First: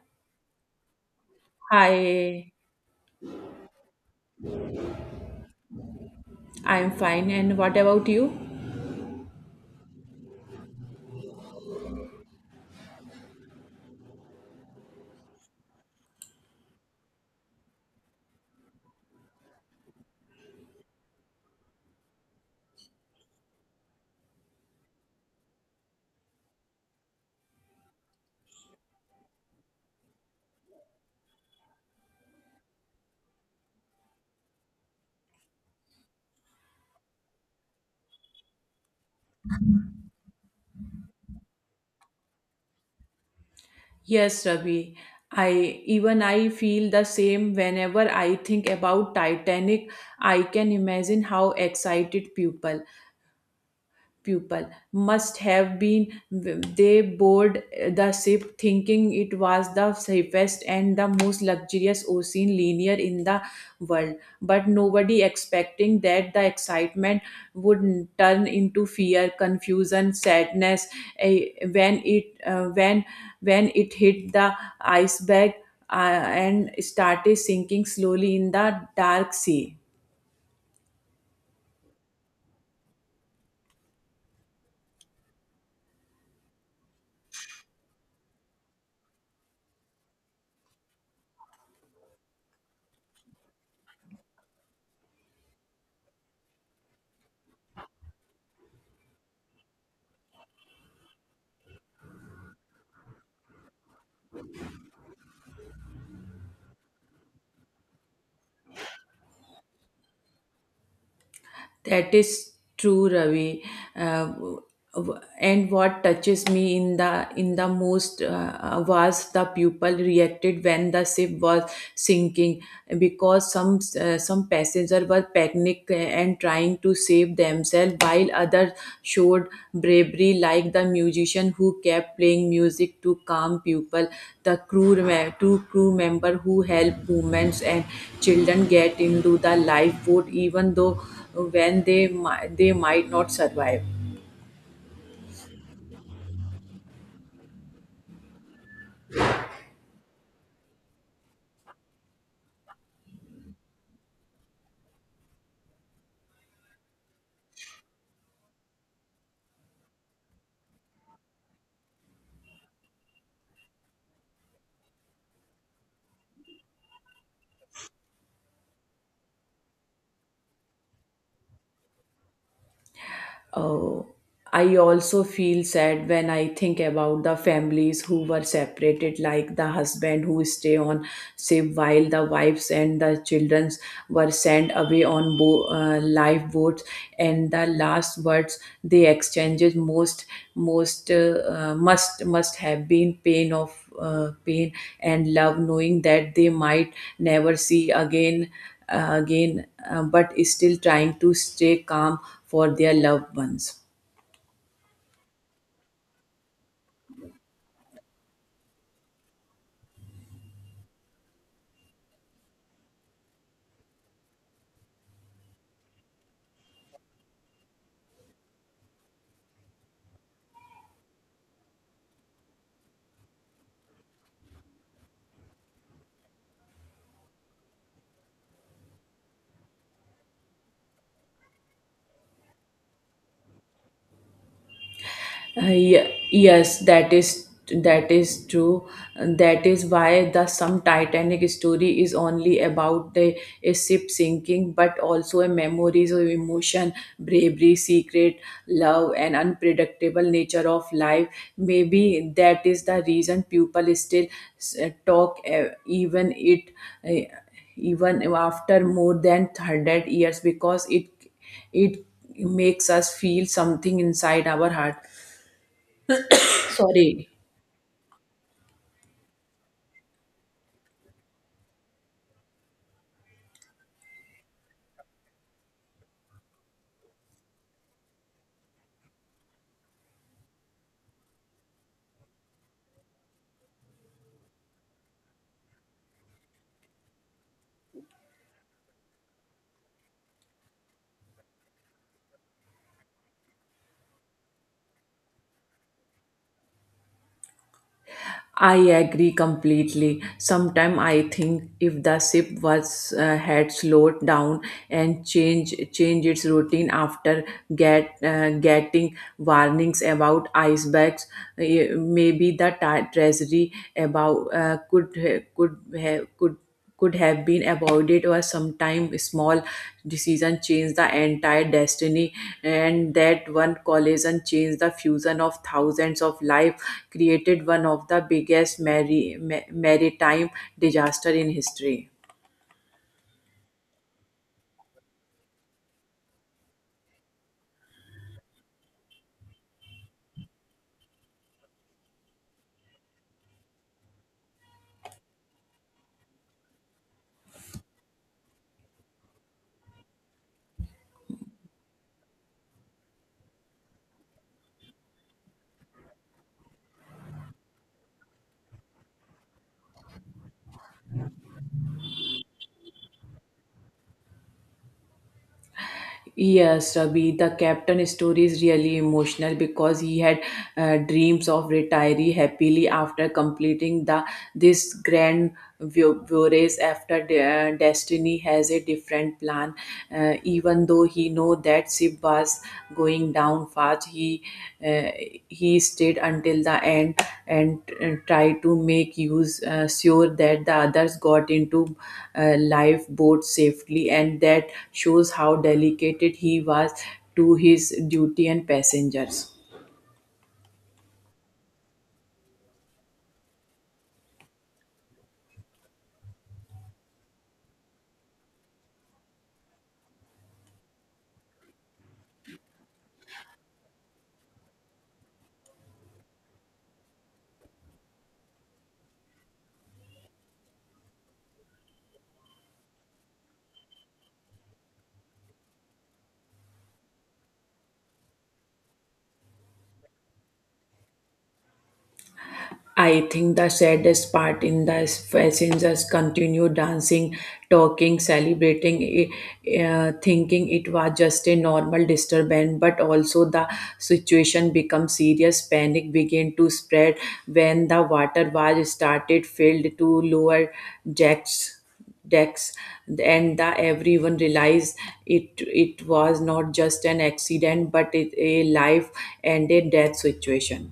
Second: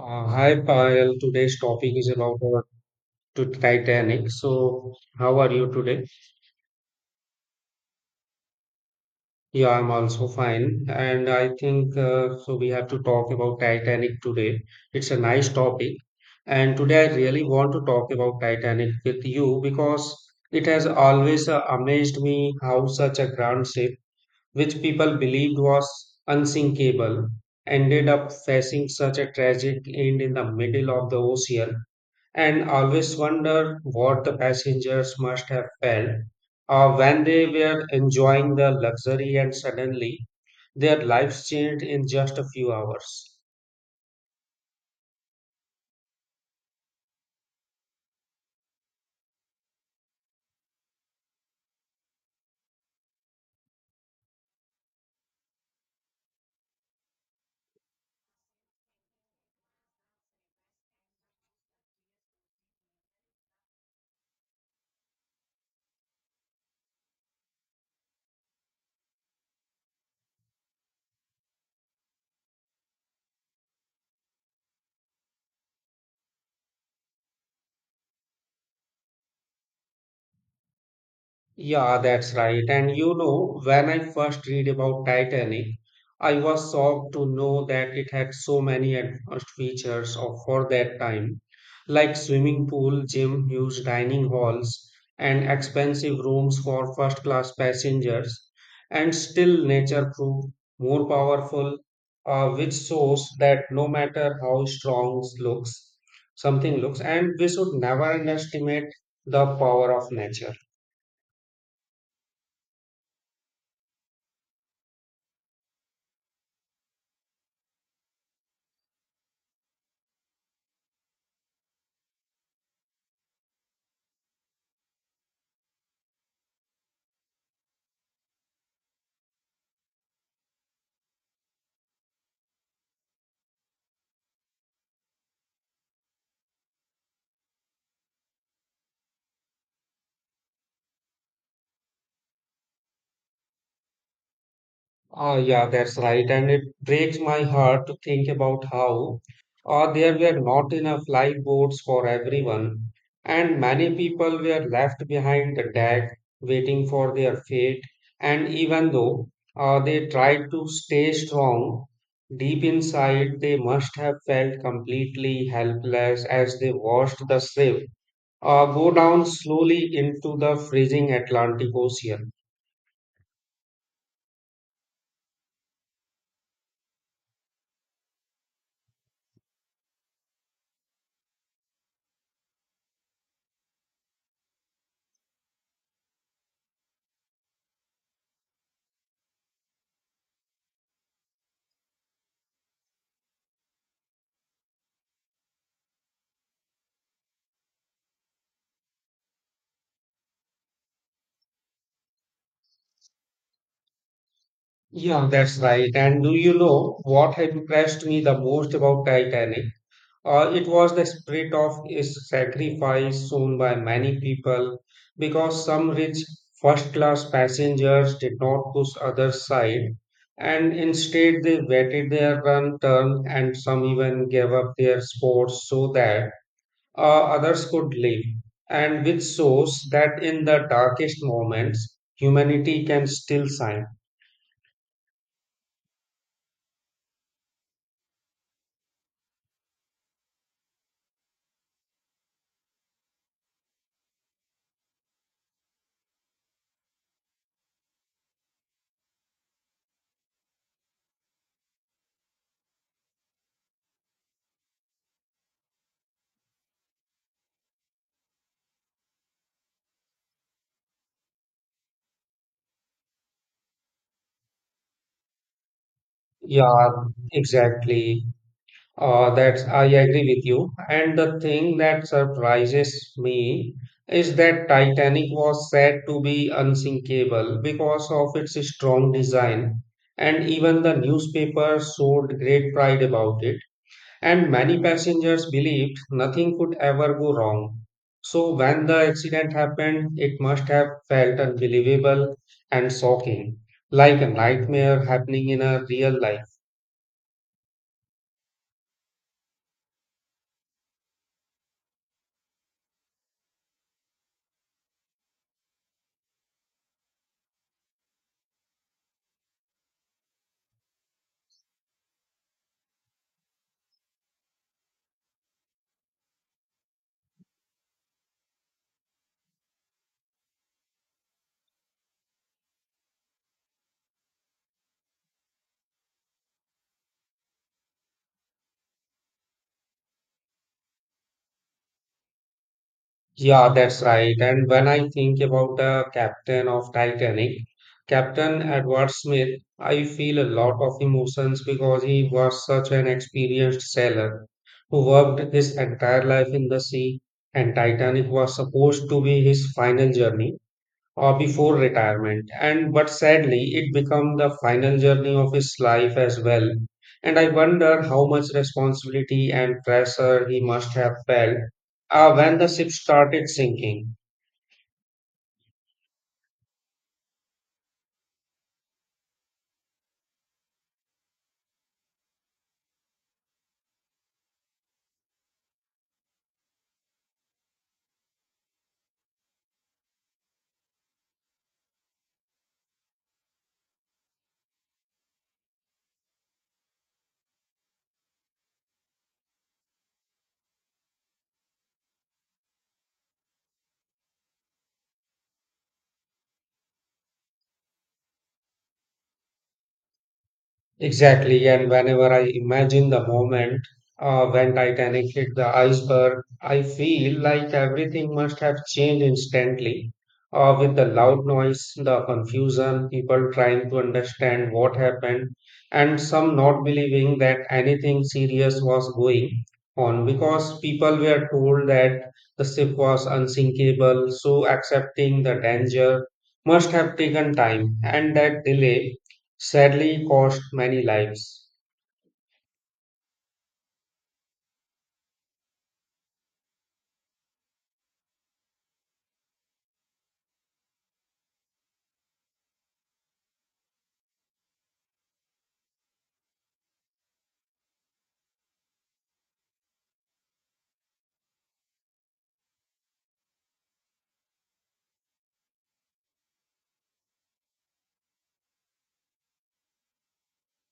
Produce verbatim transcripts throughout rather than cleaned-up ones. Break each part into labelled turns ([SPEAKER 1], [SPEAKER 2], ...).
[SPEAKER 1] Uh, hi Payal, today's topic is about
[SPEAKER 2] Hi,
[SPEAKER 1] uh, to Titanic. So, how are you today?
[SPEAKER 2] I'm fine. And what about you?
[SPEAKER 1] Yeah, I'm also fine, and I think uh, so. We have to talk about Titanic today. It's a nice topic, and today I really want to talk about Titanic with you because it has always uh, amazed me how such a grand ship, which people believed was unsinkable, ended up facing such a tragic end in the middle of the ocean, and always wonder what the passengers must have felt or when they were enjoying the luxury and suddenly their lives changed in just a few hours.
[SPEAKER 2] Yes, Ravi. I even I feel the same whenever I think about Titanic. I can imagine how excited people pupil must have been they board the ship thinking it was the safest and the most luxurious ocean liner in the world, but nobody expecting that the excitement would turn into fear, confusion, sadness eh, when it uh, when when it hit the iceberg uh, and started sinking slowly in the dark sea.
[SPEAKER 1] Yeah, that's right. And you know, when I first read about Titanic, I was shocked to know that it had so many advanced features of for that time, like swimming pool, gym, huge dining halls, and expensive rooms for first class passengers. And still, nature proved more powerful, uh, which shows that no matter how strong looks, something looks, and we should never underestimate the power of nature.
[SPEAKER 2] That is true, Ravi. Uh, w- and what touches me in the in the most uh, uh, was the people reacted when the ship was sinking, because some uh, some passengers were panicked and trying to save themselves while others showed bravery, like the musician who kept playing music to calm people, the crew me- two crew member who helped women and children get into the lifeboat, even though when they mi- they might not survive.
[SPEAKER 1] Ah, yeah, that's right. And it breaks my heart to think about how uh, there were not enough lifeboats for everyone, and many people were left behind the deck waiting for their fate. And even though uh, they tried to stay strong, deep inside they must have felt completely helpless as they watched the ship uh, go down slowly into the freezing Atlantic Ocean.
[SPEAKER 2] Oh, I also feel sad when I think about the families who were separated, like the husband who stay on ship while the wives and the children were sent away on bo- uh, lifeboats. And the last words they exchanged most most uh, uh, must must have been pain of uh, pain and love, knowing that they might never see again uh, again, uh, but still trying to stay calm for their loved ones.
[SPEAKER 1] Yeah, that's right. And do you know what had impressed me the most about Titanic? Uh, it was the spirit of its sacrifice shown by many people because some rich first class passengers did not push other side, and instead they waited their run turn, and some even gave up their sports so that uh, others could live. And which shows that in the darkest moments, humanity can still shine.
[SPEAKER 2] Uh, ye- yes, that is that is true. That is why the some Titanic story is only about the a ship sinking, but also a memories of emotion, bravery, secret, love, and unpredictable nature of life. Maybe that is the reason people still uh, talk uh, even it uh, even after more than hundred years, because it it makes us feel something inside our heart.
[SPEAKER 1] Yeah,
[SPEAKER 2] Sorry,
[SPEAKER 1] exactly. Uh, that's I agree with you. And the thing that surprises me is that Titanic was said to be unsinkable because of its strong design, and even the newspapers showed great pride about it. And many passengers believed nothing could ever go wrong. So when the accident happened, it must have felt unbelievable and shocking, like a nightmare happening in a real life.
[SPEAKER 2] I agree completely. Sometime I think if the ship was uh, had slowed down and change change its routine after get uh, getting warnings about icebergs, eh, maybe the ta- treasury about uh, could ha- could have could could have been avoided, or sometime small decision change the entire destiny, and that one collision changed the fusion of thousands of lives, created one of the biggest mari- ma- maritime disaster in history.
[SPEAKER 1] Yeah, that's right. And when I think about the captain of Titanic, Captain Edward Smith, I feel a lot of emotions because he was such an experienced sailor who worked his entire life in the sea, and Titanic was supposed to be his final journey uh, before retirement, and but sadly it became the final journey of his life as well, and I wonder how much responsibility and pressure he must have felt uh, when the ship started sinking.
[SPEAKER 2] Yes, Ravi, the captain story is really emotional because he had uh, dreams of retiring happily after completing the this grand vu- voyage, after de- uh, destiny has a different plan. Uh, even though he know that ship was going down fast, he uh, he stayed until the end and uh, tried to make use uh, sure that the others got into uh, lifeboat safely, and that shows how delicate he was to his duty and passengers.
[SPEAKER 1] Exactly, and whenever I imagine the moment uh, when Titanic hit the iceberg, I feel like everything must have changed instantly. Uh, with the loud noise, the confusion, people trying to understand what happened, and some not believing that anything serious was going on because people were told that the ship was unsinkable, so accepting the danger must have taken time, and that delay sadly cost many lives.
[SPEAKER 2] I think the saddest part in the passengers continue dancing, talking, celebrating, eh, eh, thinking it was just a normal disturbance. But also the situation become serious. Panic began to spread when the water was started filled to lower jacks decks, and the everyone realized it it was not just an accident but it, a life and a death situation.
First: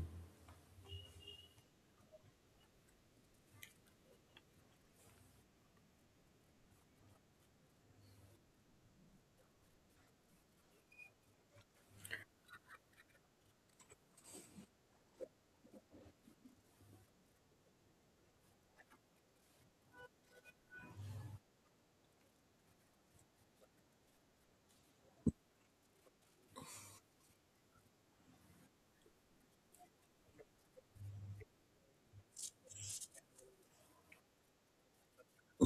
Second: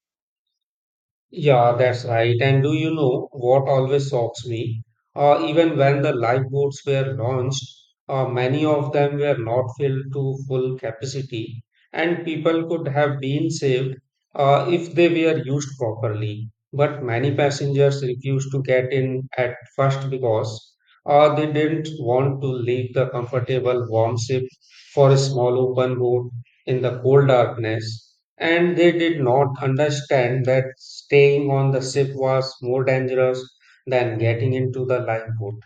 [SPEAKER 1] Yeah, that's right. And do you know what always shocks me? Uh, even when the lifeboats were launched, uh, many of them were not filled to full capacity, and people could have been saved uh, if they were used properly. But many passengers refused to get in at first because uh, they didn't want to leave the comfortable warm ship for a small open boat in the cold darkness, and they did not understand that staying on the ship was more dangerous than getting into the lifeboat.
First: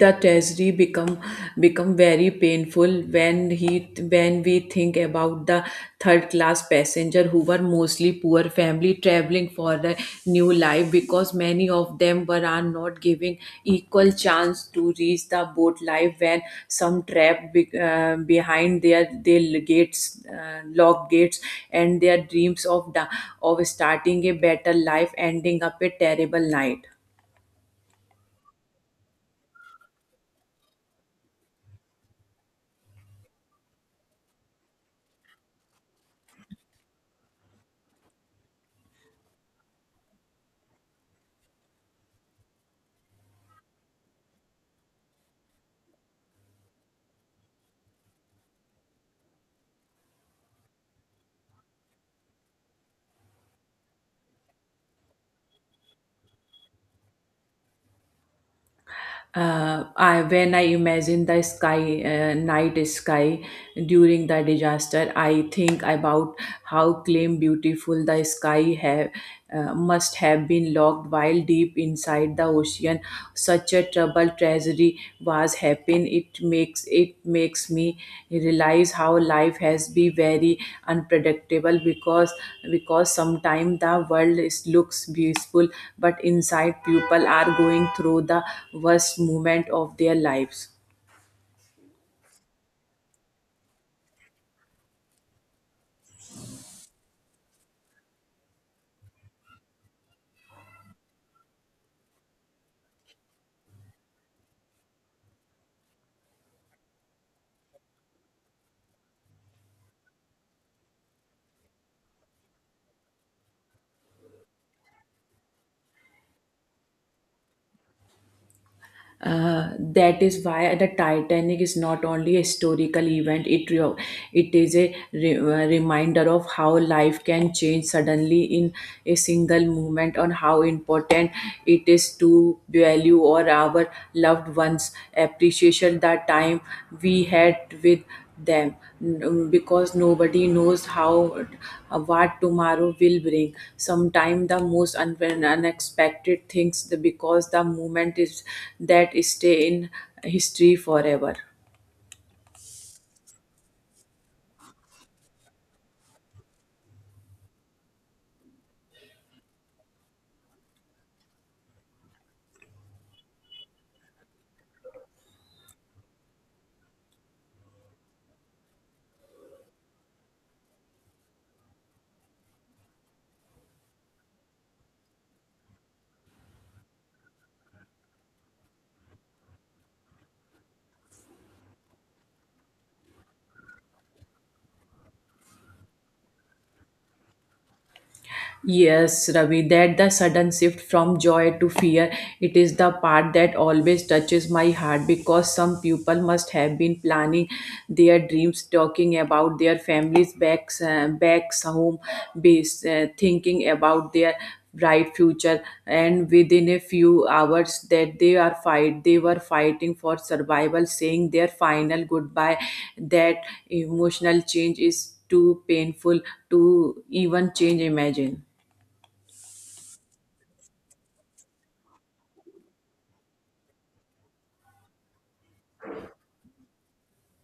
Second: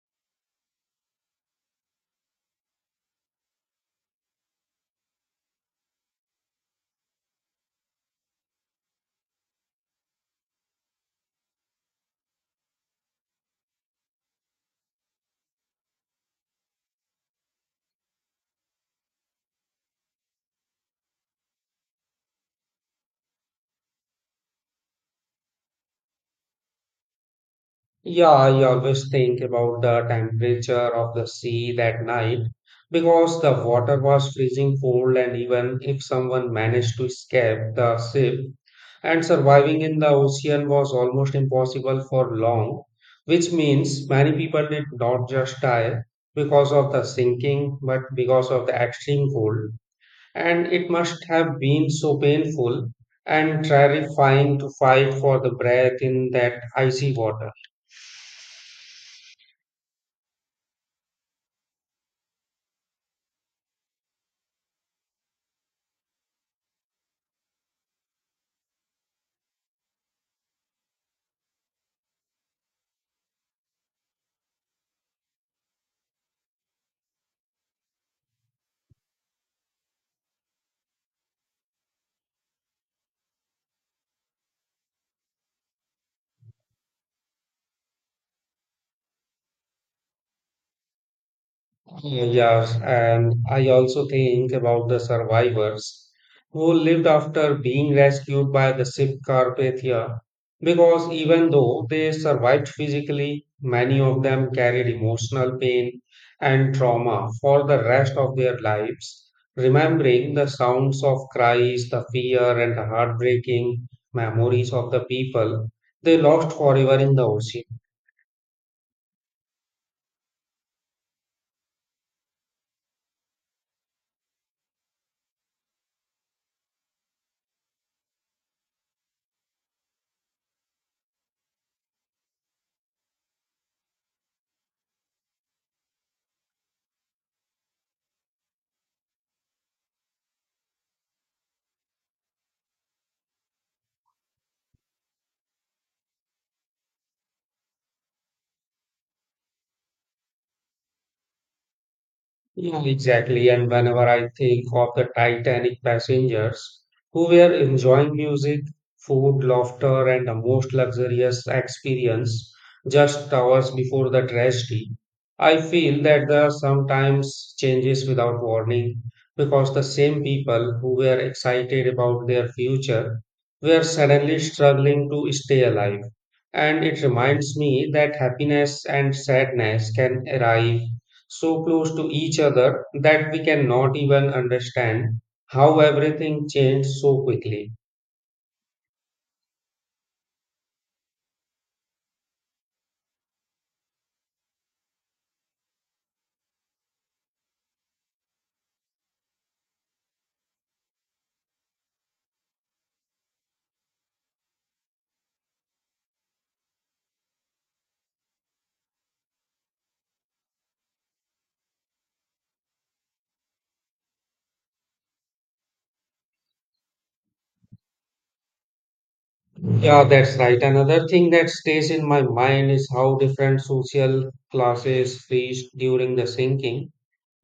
[SPEAKER 2] The tragedy become become very painful when he when we think about the third class passenger who were mostly poor family traveling for a new life, because many of them were are not giving equal chance to reach the boat life, when some trapped be, uh, behind their their gates, uh, locked gates, and their dreams of the, of starting a better life ending up a terrible night.
[SPEAKER 1] Yeah, I always think about the temperature of the sea that night because the water was freezing cold, and even if someone managed to escape the ship, and surviving in the ocean was almost impossible for long, which means many people did not just die because of the sinking, but because of the extreme cold. And it must have been so painful and terrifying to fight for the breath in that icy water.
[SPEAKER 2] Uh, I, when I imagine the sky, uh, night sky during the disaster, I think about how clean, beautiful the sky have, uh, must have been locked while deep inside the ocean. Such a troubled tragedy was happen, it makes it makes me realize how life has been very unpredictable, because because sometimes the world is, looks beautiful, but inside people are going through the worst moment of their lives.
[SPEAKER 1] Yes, and I also think about the survivors who lived after being rescued by the ship Carpathia because even though they survived physically, many of them carried emotional pain and trauma for the rest of their lives, remembering the sounds of cries, the fear, and the heartbreaking memories of the people they lost forever in the ocean.
[SPEAKER 2] Uh, that is why the Titanic is not only a historical event, it, re- it is a re- uh, reminder of how life can change suddenly in a single moment, on how important it is to value or our loved ones, appreciation the time we had with them, mm, because nobody knows how uh, what tomorrow will bring. Sometimes the most un- unexpected things the- because the moment is that stay in history forever.
[SPEAKER 1] Yeah, exactly. And whenever I think of the Titanic passengers who were enjoying music, food, laughter, and the most luxurious experience just hours before the tragedy, I feel that the sometimes changes without warning because the same people who were excited about their future were suddenly struggling to stay alive. And it reminds me that happiness and sadness can arrive so close to each other that we cannot even understand how everything changed so quickly.
[SPEAKER 2] Yes, Ravi, that the sudden shift from joy to fear, it is the part that always touches my heart, because some people must have been planning their dreams, talking about their families back, uh, back home, base, uh, thinking about their bright future, and within a few hours that they are fight they were fighting for survival, saying their final goodbye. That emotional change is too painful to even change imagine.
[SPEAKER 1] Yeah, that's right. Another thing that stays in my mind is how different social classes faced during the sinking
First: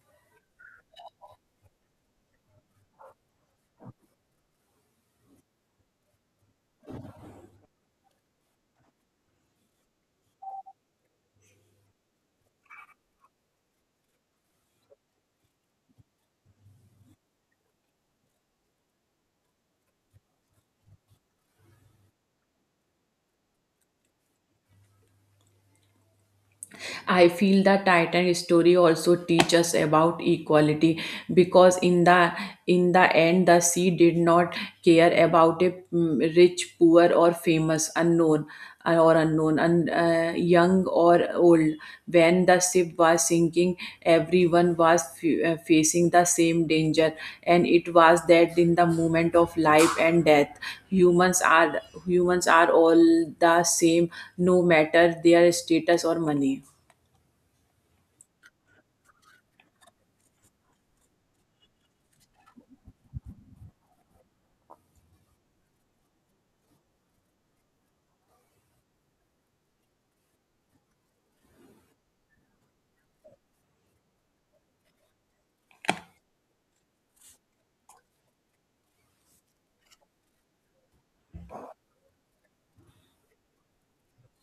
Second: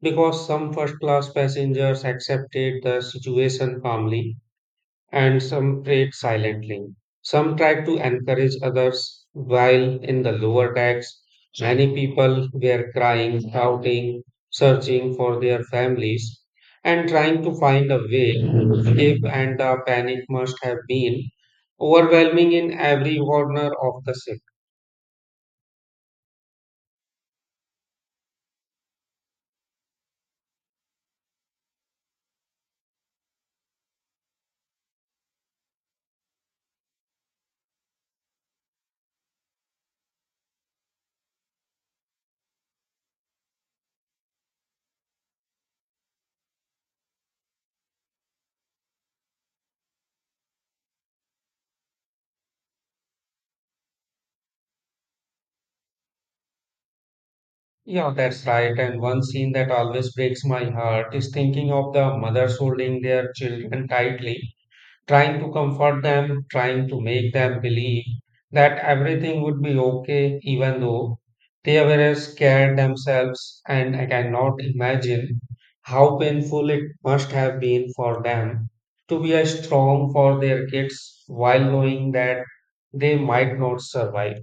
[SPEAKER 1] because some first class passengers accepted the situation calmly and some prayed silently. Some tried to encourage others, while in the lower decks, many people were crying, shouting, searching for their families, and trying to find a way. If and the panic must have been overwhelming in every corner of the ship.
[SPEAKER 2] I feel the Titan story also teach us about equality, because in the in the end the sea did not care about a mm, rich, poor or famous, unknown uh, or unknown, and uh, young or old. When the ship was sinking, everyone was f- uh, facing the same danger, and it was that in the moment of life and death, humans are humans are all the same, no matter their status or money.
[SPEAKER 1] Yeah, that's right. And one scene that always breaks my heart is thinking of the mothers holding their children tightly, trying to comfort them, trying to make them believe that everything would be okay, even though they were scared themselves. And I cannot imagine how painful it must have been for them to be as strong for their kids while knowing that they might not survive.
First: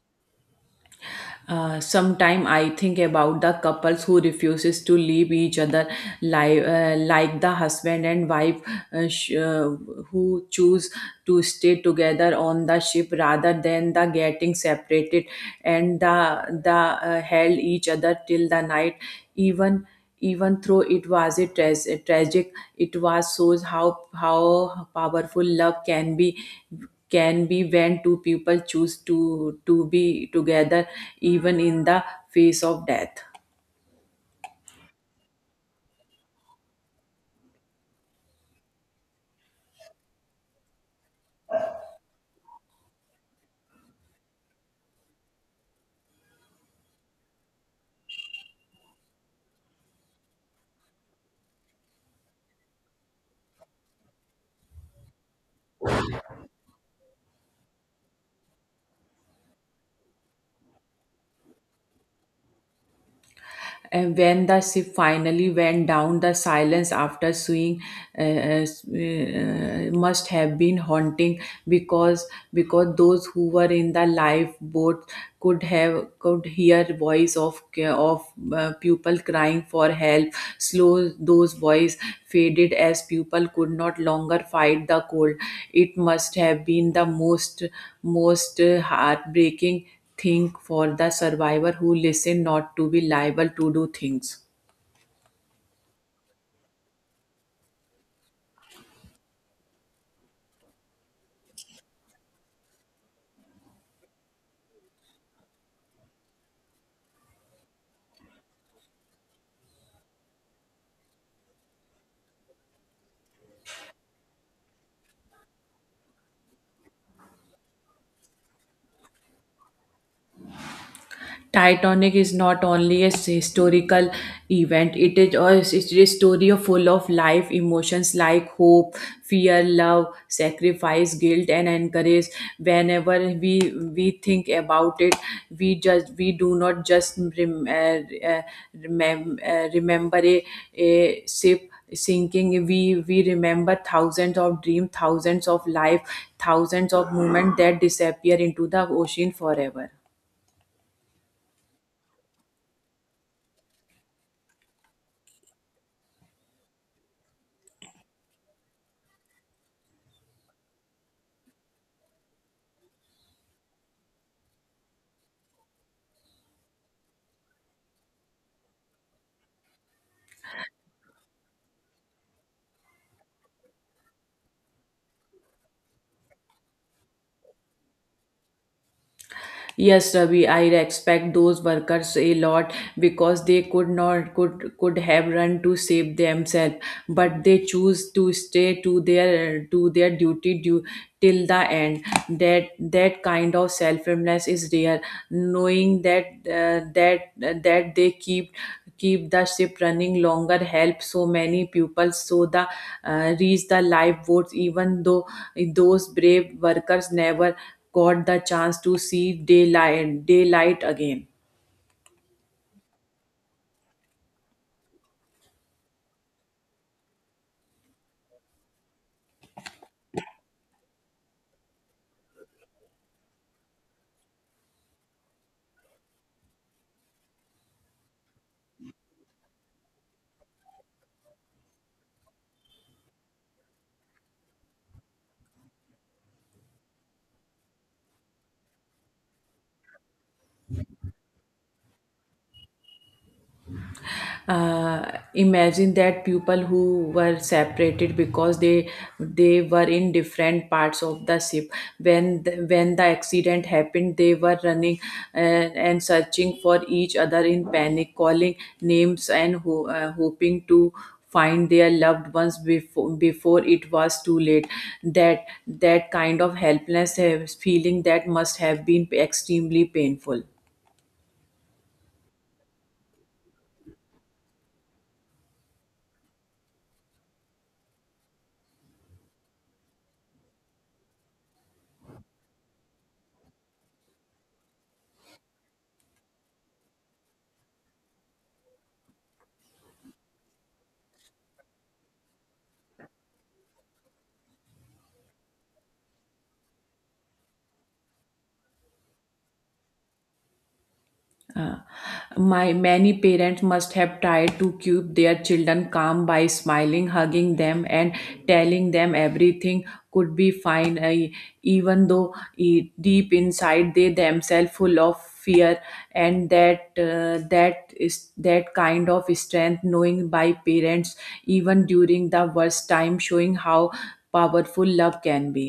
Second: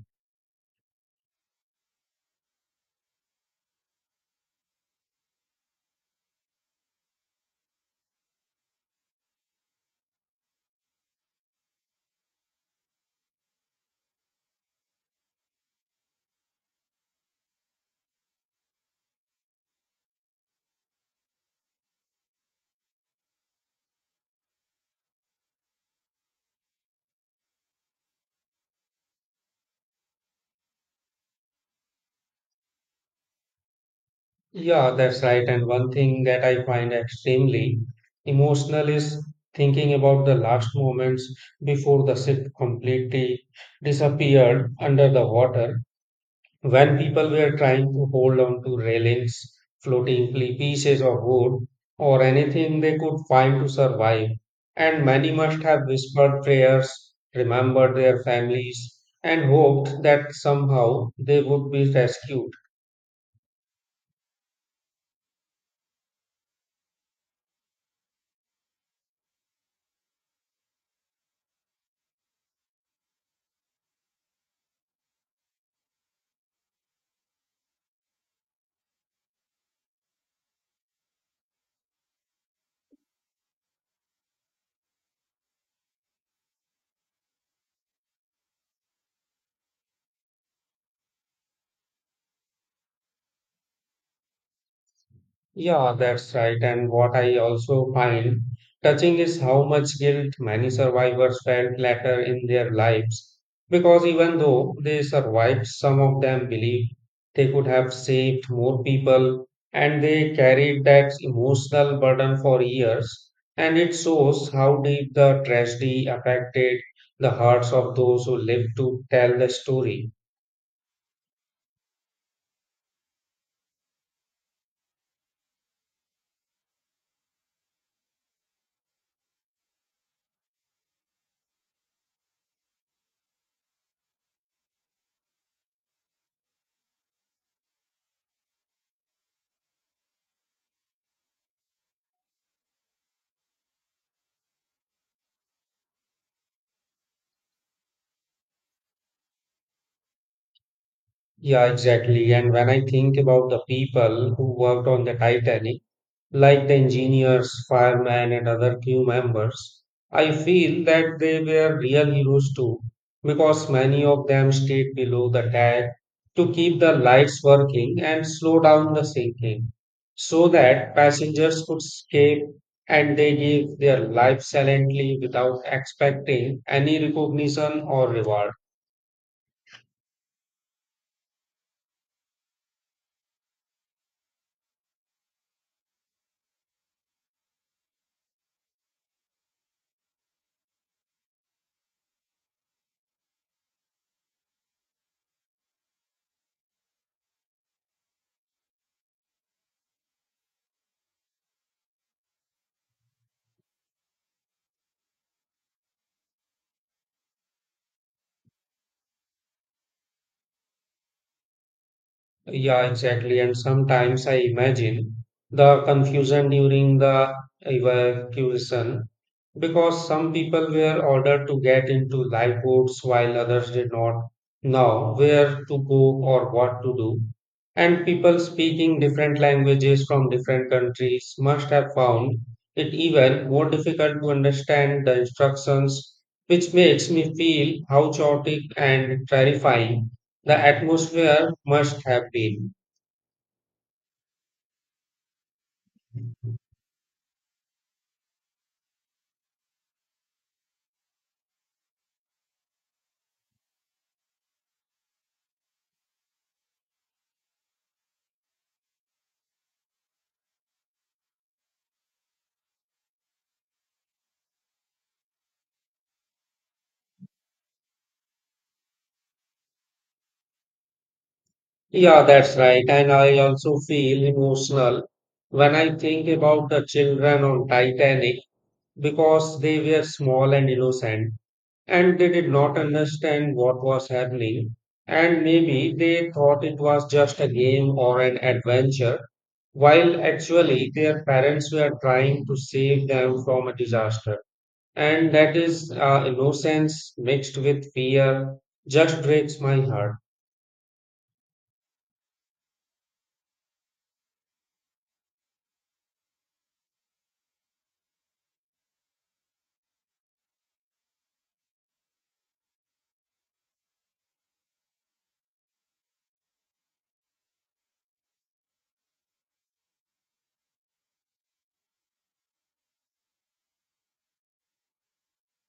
[SPEAKER 2] uh, Sometime I think about the couples who refuses to leave each other, li- uh, like the husband and wife, uh, sh- uh, who choose to stay together on the ship rather than the getting separated, and the the uh, held each other till the night, even even though it was a, tra- a tragic, it was shows how how powerful love can be, can be when two people choose to to be together even in the face of death.
[SPEAKER 1] Yeah, that's right. And one thing that I find extremely emotional is thinking about the last moments before the ship completely disappeared under the water, when people were trying to hold on to railings, floating pie- pieces of wood, or anything they could find to survive. And many must have whispered prayers, remembered their families, and hoped that somehow they would be rescued.
[SPEAKER 2] And when the ship finally went down, the silence after seeing uh, uh, uh, must have been haunting, because because those who were in the lifeboat could have could hear voice of of uh, people crying for help. Slow those voice faded as people could not longer fight the cold. It must have been the most most uh, heartbreaking. Think for the survivor who listen not to be liable to do things.
[SPEAKER 1] Yeah, that's right. And what I also find touching is how much guilt many survivors felt later in their lives. Because even though they survived, some of them believe they could have saved more people, and they carried that emotional burden for years. And it shows how deep the tragedy affected the hearts of those who lived to tell the story.
[SPEAKER 2] Titanic is not only a s- historical event, it is a, it is a story of full of life emotions like hope, fear, love, sacrifice, guilt, and encourage. Whenever we we think about it, we just we do not just rem, uh, uh, remem, uh, remember a, a ship sinking, we we remember thousands of dreams, thousands of life, thousands of moments that disappear into the ocean forever.
[SPEAKER 1] Yeah, exactly. And when I think about the people who worked on the Titanic, like the engineers, firemen, and other crew members, I feel that they were real heroes too, because many of them stayed below the deck to keep the lights working and slow down the sinking, so that passengers could escape, and they gave their life silently without expecting any recognition or reward.
[SPEAKER 2] Yes, Ravi, I respect those workers a lot, because they could not could could have run to save themselves, but they choose to stay to their to their duty, due, till the end. That that kind of selflessness is rare. Knowing that uh, that that they keep keep the ship running longer help so many pupils so the uh, reach the lifeboats, even though those brave workers never got the chance to see daylight daylight again.
[SPEAKER 1] Yeah, exactly. And sometimes I imagine the confusion during the evacuation because some people were ordered to get into lifeboats while others did not know where to go or what to do. And people speaking different languages from different countries must have found it even more difficult to understand the instructions, which makes me feel how chaotic and terrifying the atmosphere must have been.
[SPEAKER 2] uh, Imagine that people who were separated because they they were in different parts of the ship, when the, when the accident happened, they were running, and, and searching for each other in panic, calling names and ho- uh, hoping to find their loved ones, before before it was too late. That that kind of helpless uh, feeling that must have been extremely painful.
[SPEAKER 1] Yeah, that's right. And I also feel emotional when I think about the children on Titanic because they were small and innocent, and they did not understand what was happening. And maybe they thought it was just a game or an adventure, while actually their parents were trying to save them from a disaster. And that is uh, innocence mixed with fear just breaks my heart.
[SPEAKER 2] Uh, my many parents must have tried to keep their children calm by smiling, hugging them, and telling them everything could be fine, I- even though e- deep inside they themselves full of fear. And that uh, that is that kind of strength, knowing by parents even during the worst time, showing how powerful love can be.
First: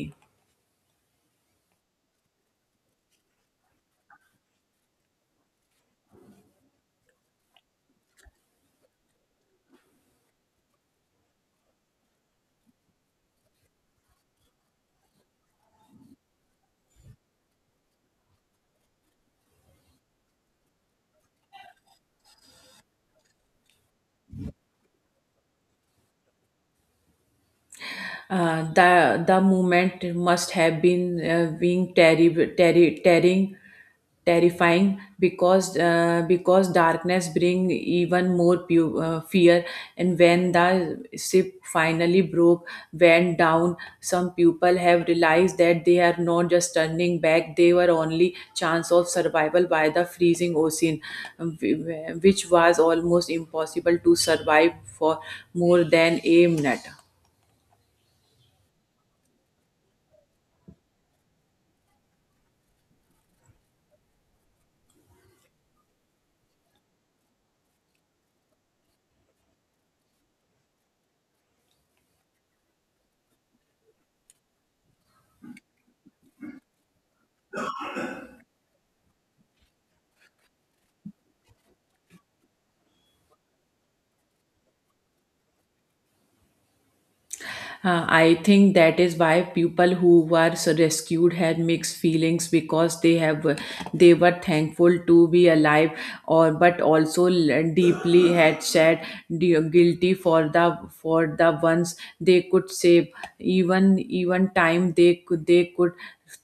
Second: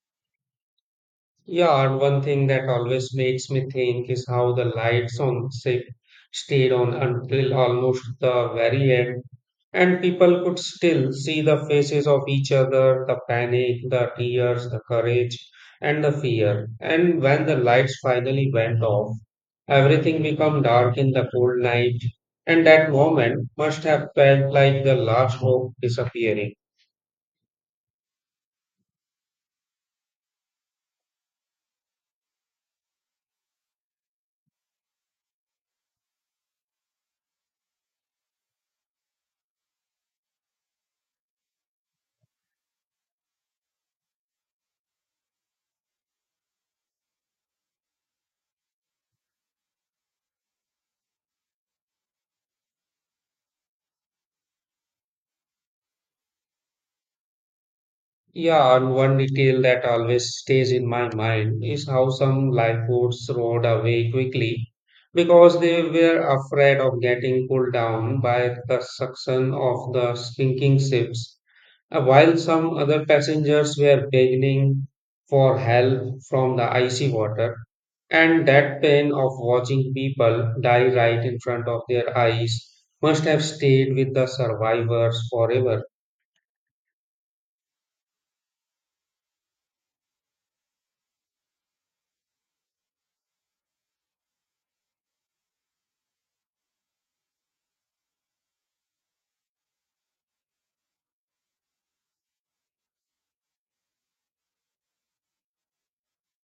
[SPEAKER 1] Yeah, and one thing that always makes me think is how the lights on ship stayed on until almost the very end, and people could still see the faces of each other, the panic, the tears, the courage, and the fear. And when the lights finally went off, everything became dark in the cold night, and that moment must have felt like the last hope disappearing.
[SPEAKER 2] Uh, the the movement must have been uh, being terri- terri- tearing terrifying, because uh, because darkness bring even more pu- uh, fear, and when the ship finally broke went down, some people have realized that they are not just turning back, they were only chance of survival by the freezing ocean, um, wh- which was almost impossible to survive for more than a minute.
[SPEAKER 1] Yeah, and one detail that always stays in my mind is how some lifeboats rowed away quickly because they were afraid of getting pulled down by the suction of the sinking ships, uh, while some other passengers were begging for help from the icy water. And that pain of watching people die right in front of their eyes must have stayed with the survivors forever.
[SPEAKER 2] Uh, I think that is why people who were s- rescued had mixed feelings, because they have they were thankful to be alive, or but also l- deeply had said guilty for the for the ones they could save. Even even time They could they could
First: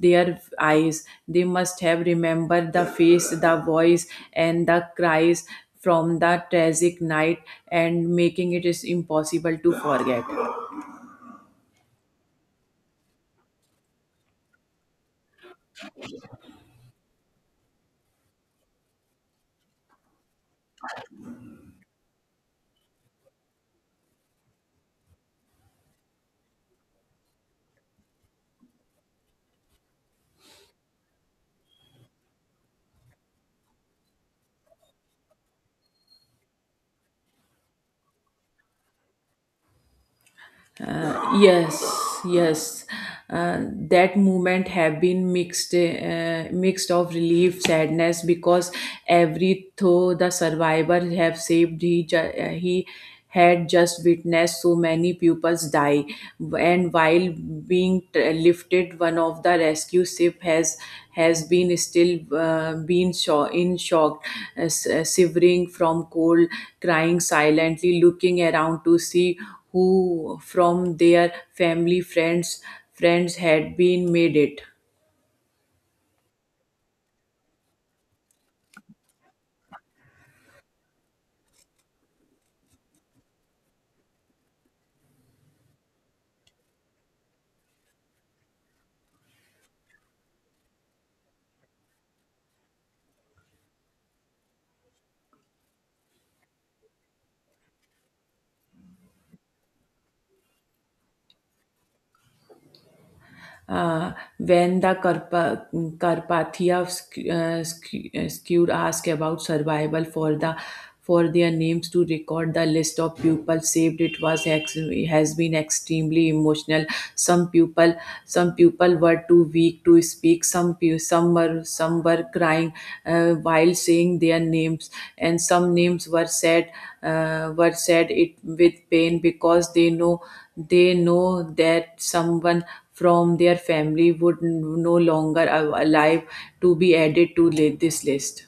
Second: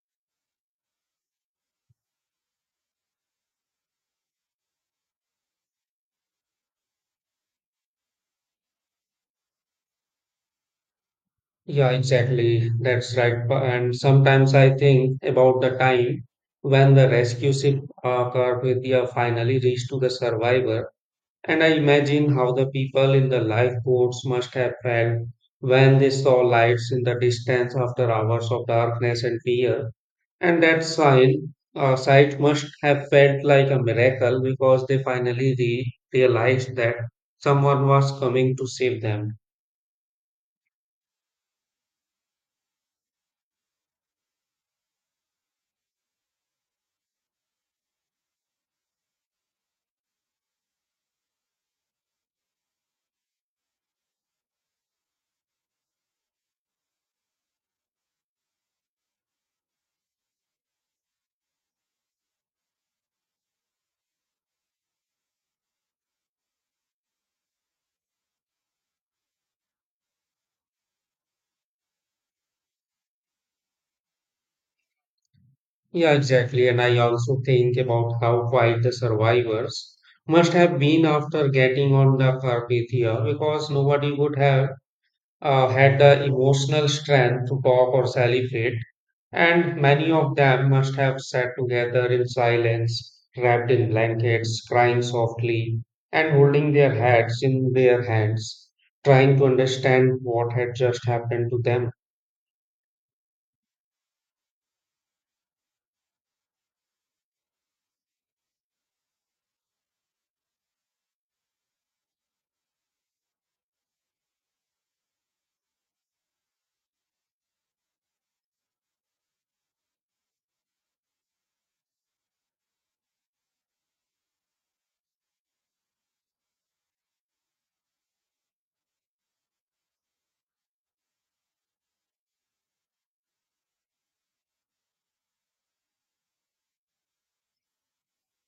[SPEAKER 2] their eyes, they must have remembered the face, the voice, and the cries from the tragic night, and making it is impossible to forget.
[SPEAKER 1] Yeah, exactly. That's right. Bu- And sometimes I think about the time when the rescue ship uh, Carpathia finally reached to the survivor, and I imagine how the people in the lifeboats must have felt when they saw lights in the distance after hours of darkness and fear. And that sign, uh, sight must have felt like a miracle because they finally re- realized that someone was coming to save them.
[SPEAKER 2] Uh, yes, yes. Uh, that moment have been mixed, uh, mixed of relief, sadness, because every though the survivor have saved, he ju- uh, he had just witnessed so many pupils die, and while being t- lifted, one of the rescue ship has has been still uh, been sho- in shock, uh, s- uh, shivering from cold, crying silently, looking around to see who from their family friends friends had been made it.
[SPEAKER 1] Yeah, exactly. And I also think about how quiet the survivors must have been after getting on the Carpathia because nobody would have uh, had the emotional strength to talk or celebrate. And many of them must have sat together in silence, wrapped in blankets, crying softly, and holding their heads in their hands, trying to understand what had just happened to them.
[SPEAKER 2] Uh, when the Karpa, Karpathia uh, Sk- uh, Skewed asked about survival for the for their names to record the list of people saved, it was ex- has been extremely emotional. some people some people were too weak to speak, some pe- some were some were crying uh, while saying their names, and some names were said uh, were said it with pain, because they know they know that someone from their family would no longer alive to be added to li- this list.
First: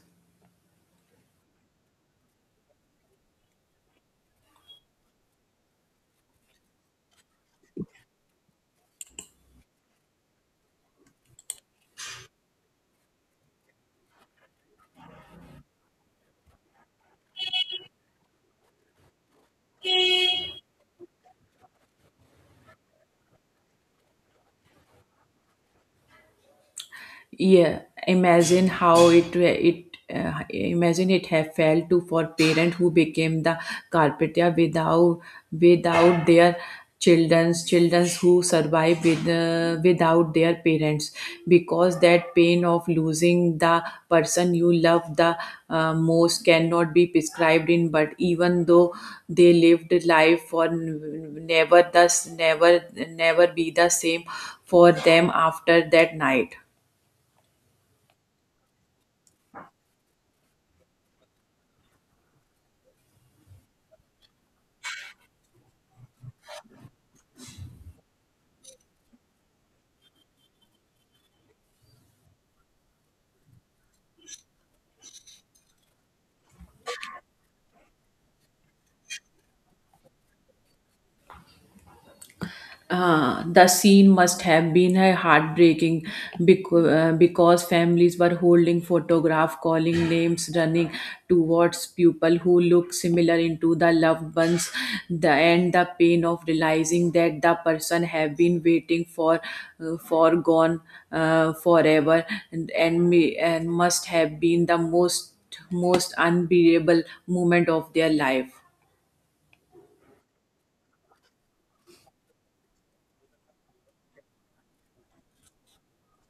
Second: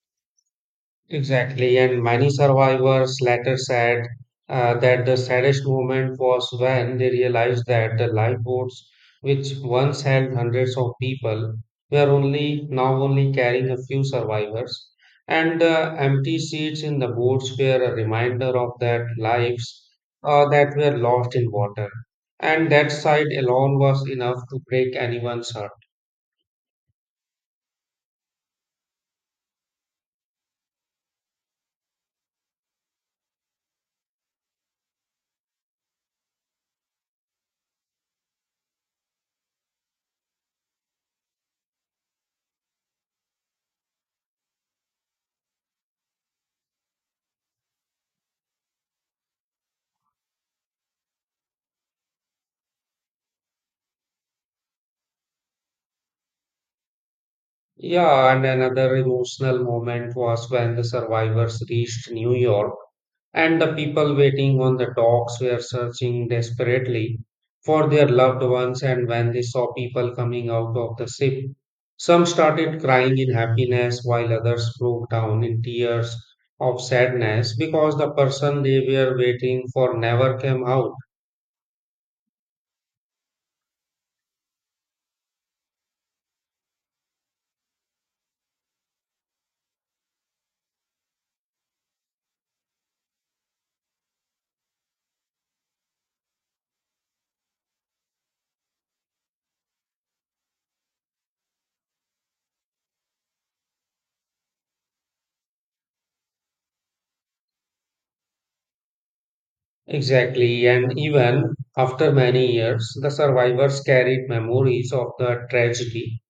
[SPEAKER 1] Exactly, and many survivors later said uh, that the saddest moment was when they realized that the lifeboats, which once held hundreds of people, were only now only carrying a few survivors, and the empty seats in the boats were a reminder of that lives uh, that were lost in water, and that sight alone was enough to break anyone's heart.
[SPEAKER 2] Yeah, imagine how it it uh, imagine it have felt to for parent who became the carpenter without without their children's children's who survive with uh, without their parents, because that pain of losing the person you love the uh, most cannot be prescribed in, but even though they lived life for n- never, thus never never be the same for them after that night.
[SPEAKER 1] Yeah, and another emotional moment was when the survivors reached New York and the people waiting on the docks were searching desperately for their loved ones, and when they saw people coming out of the ship, some started crying in happiness while others broke down in tears of sadness because the person they were waiting for never came out.
[SPEAKER 2] Uh, the scene must have been uh, heartbreaking, because, uh, because families were holding photographs, calling names, running towards people who look similar into the loved ones. The and the pain of realizing that the person have been waiting for, uh, for gone uh, forever, and and, me, and must have been the most most unbearable moment of their life.
[SPEAKER 1] Exactly, and even after many years the survivors carried memories of the tragedy.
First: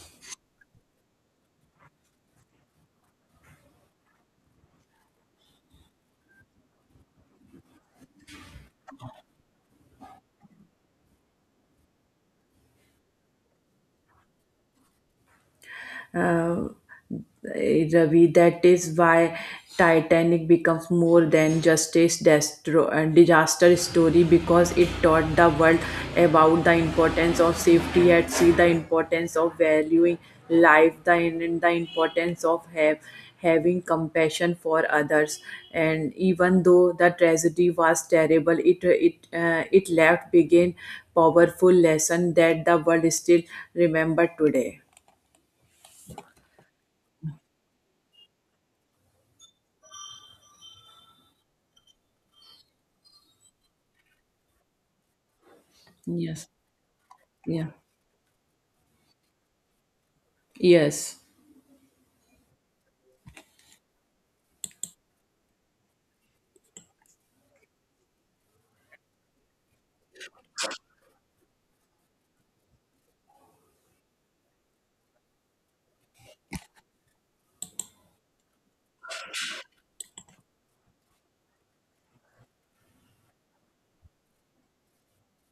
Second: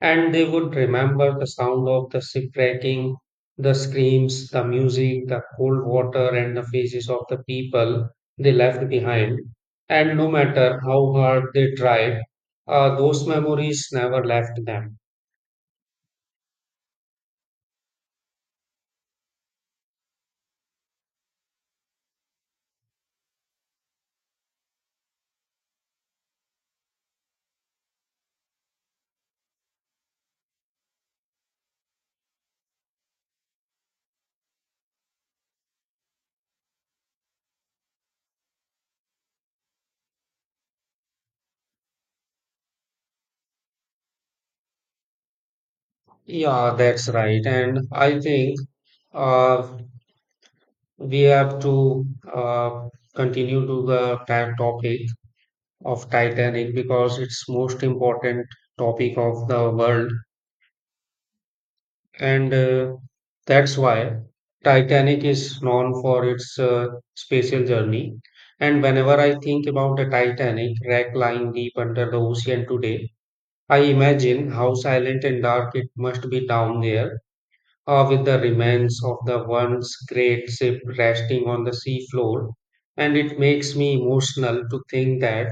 [SPEAKER 1] And they would remember the sound of the shipwrecking, the screams, the music, the cold water, and the faces of the people they left behind. And no matter how hard they tried, uh, those memories never left them.
[SPEAKER 2] uh, Ravi, that is why Titanic becomes more than just a destro- uh, disaster story, because it taught the world about the importance of safety at sea, the importance of valuing life, the, and the importance of have, having compassion for others. And even though the tragedy was terrible, it it uh, it left began powerful lesson that the world still remember today.
[SPEAKER 1] Yeah, that's right. And I think uh, we have to uh, continue to the ta- topic of
[SPEAKER 2] Yes.
[SPEAKER 1] Titanic because it's
[SPEAKER 2] Yeah.
[SPEAKER 1] most important topic of the world.
[SPEAKER 2] Yes.
[SPEAKER 1] And uh, that's why Titanic is known for its uh, spatial journey. And whenever I think about the Titanic wreck lying deep under the ocean today, I imagine how silent and dark it must be down there, uh, with the remains of the once great ship resting on the seafloor, and it makes me emotional to think that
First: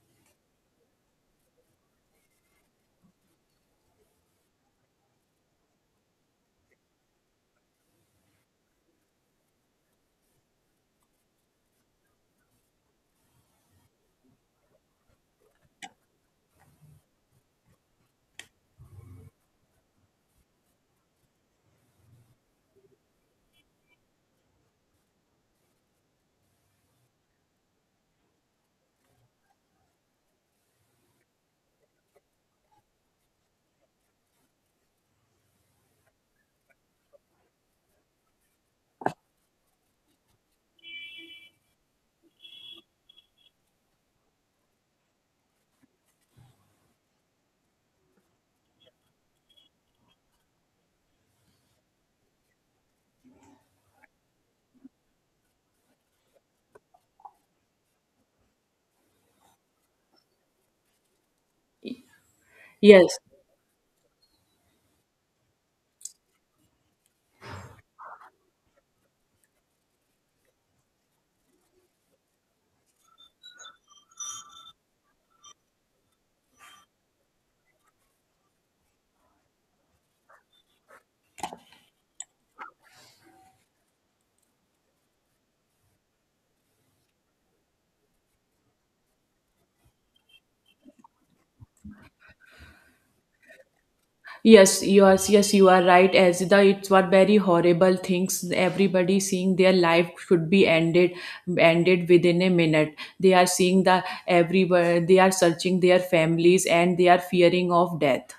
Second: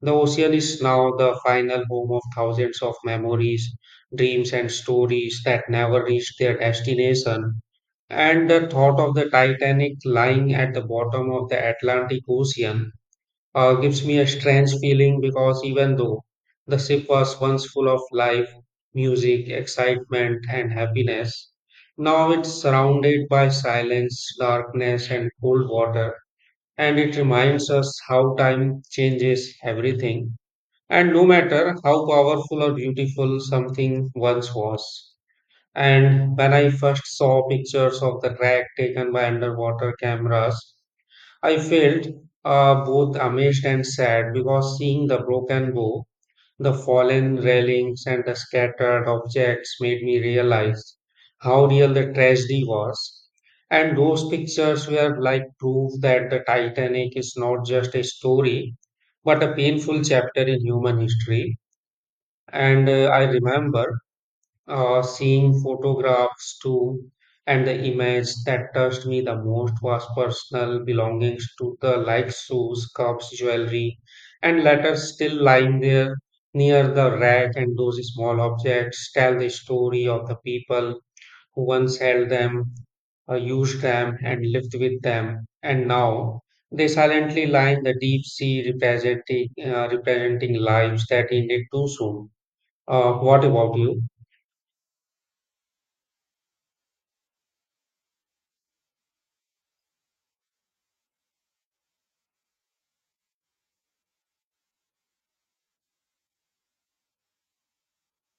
[SPEAKER 1] the ocean is now the final home of thousands of memories, dreams, and stories that never reached their destination. And the thought of the Titanic lying at the bottom of the Atlantic Ocean uh, gives me a strange feeling because even though the ship was once full of life, music, excitement, and happiness, now it's surrounded by silence, darkness, and cold water. And it reminds us how time changes everything, and no matter how powerful or beautiful something once was. And when I first saw pictures of the wreck taken by underwater cameras, I felt uh, both amazed and sad because seeing the broken bow, the fallen railings, and the scattered objects made me realize how real the tragedy was. And those pictures were like proof that the Titanic is not just a story, but a painful chapter in human history. And uh,
[SPEAKER 2] Yes.
[SPEAKER 1] I remember uh, seeing photographs too, and the image that touched me the most was personal belongings to the like shoes, cups, jewelry, and letters still lying there near the rack. And those small objects tell the story of the people who once held them, uh, used them, and lived with them. And now they silently lie in the deep sea, representing uh, representing lives that ended too soon. Uh, what about you?
[SPEAKER 2] Yes. You are. Yes, you are right. As the it's one very horrible things. Everybody seeing their life should be ended, ended within a minute. They are seeing the everywhere. They are searching their families, and they are fearing of death.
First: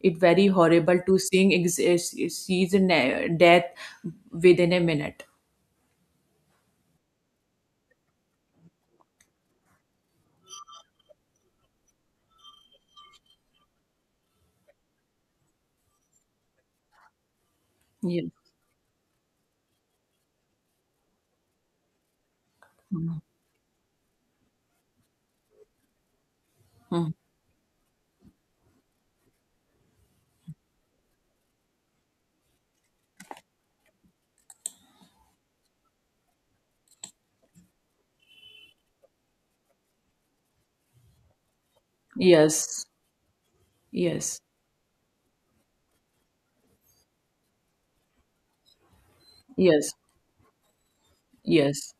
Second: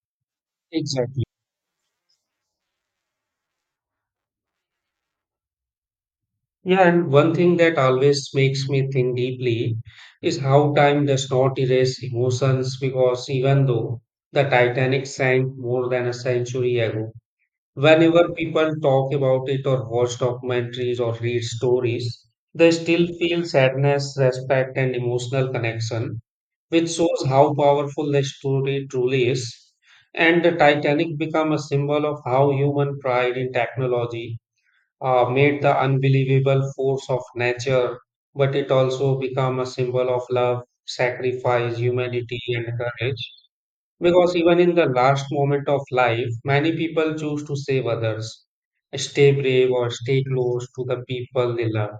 [SPEAKER 2] It very horrible to
[SPEAKER 1] Exactly.
[SPEAKER 2] seeing ex- sees ne- death within a minute.
[SPEAKER 1] Yeah, and one thing that always makes me think deeply is how time does not erase emotions because even though the Titanic sank more than a century ago,
[SPEAKER 2] Yeah.
[SPEAKER 1] whenever people talk about it or watch documentaries or read stories, they still feel sadness, respect, and emotional connection, which
[SPEAKER 2] Hmm.
[SPEAKER 1] shows how powerful the story truly is. And the Titanic become a symbol of how human pride in technology uh, made the unbelievable force of nature, but it also became a symbol of love, sacrifice, humanity, and
[SPEAKER 2] Yes.
[SPEAKER 1] courage. Because
[SPEAKER 2] Yes.
[SPEAKER 1] even in the last moment of life, many people choose to save others, stay brave, or
[SPEAKER 2] Yes.
[SPEAKER 1] stay close to the people they
[SPEAKER 2] Yes.
[SPEAKER 1] love.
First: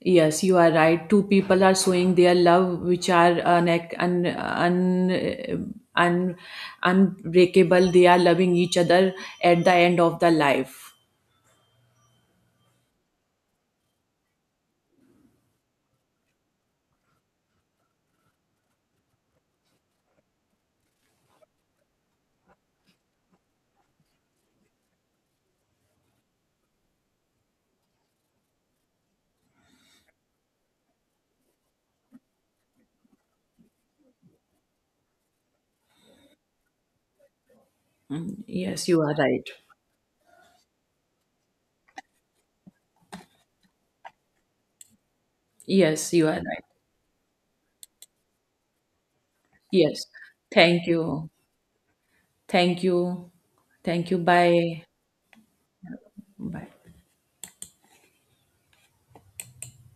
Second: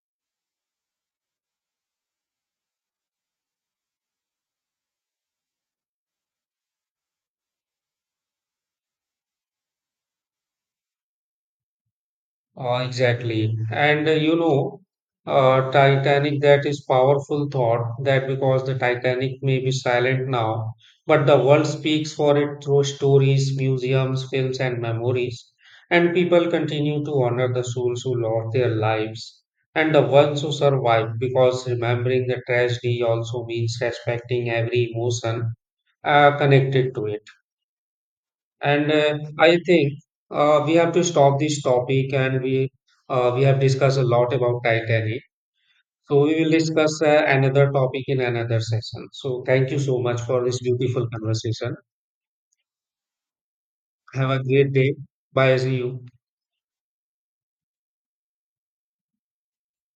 [SPEAKER 2] Yes, you are right. Two people are showing their love, which are un, un, un, un, unbreakable. They are loving each other at the end of the life.
[SPEAKER 1] Uh, exactly. And uh, you know, uh, Titanic, that is powerful thought that because the Titanic may be silent now, but the world speaks for it through stories, museums, films, and memories. And people continue to honor the souls who lost their lives and the ones who survived because remembering the tragedy also means respecting every emotion uh, connected to it.
[SPEAKER 2] Mm, yes,
[SPEAKER 1] And
[SPEAKER 2] you are
[SPEAKER 1] uh,
[SPEAKER 2] right.
[SPEAKER 1] I think uh, we have to stop this topic, and we uh, we have discussed a lot about Titanic.
[SPEAKER 2] Yes,
[SPEAKER 1] So
[SPEAKER 2] you are
[SPEAKER 1] we will
[SPEAKER 2] right.
[SPEAKER 1] discuss uh, another topic in another session. So thank you so
[SPEAKER 2] Yes.
[SPEAKER 1] much for this
[SPEAKER 2] Thank
[SPEAKER 1] beautiful
[SPEAKER 2] you.
[SPEAKER 1] conversation.
[SPEAKER 2] Thank you. Thank you.
[SPEAKER 1] Have a great
[SPEAKER 2] Bye.
[SPEAKER 1] day. Bye, see you.
[SPEAKER 2] Bye.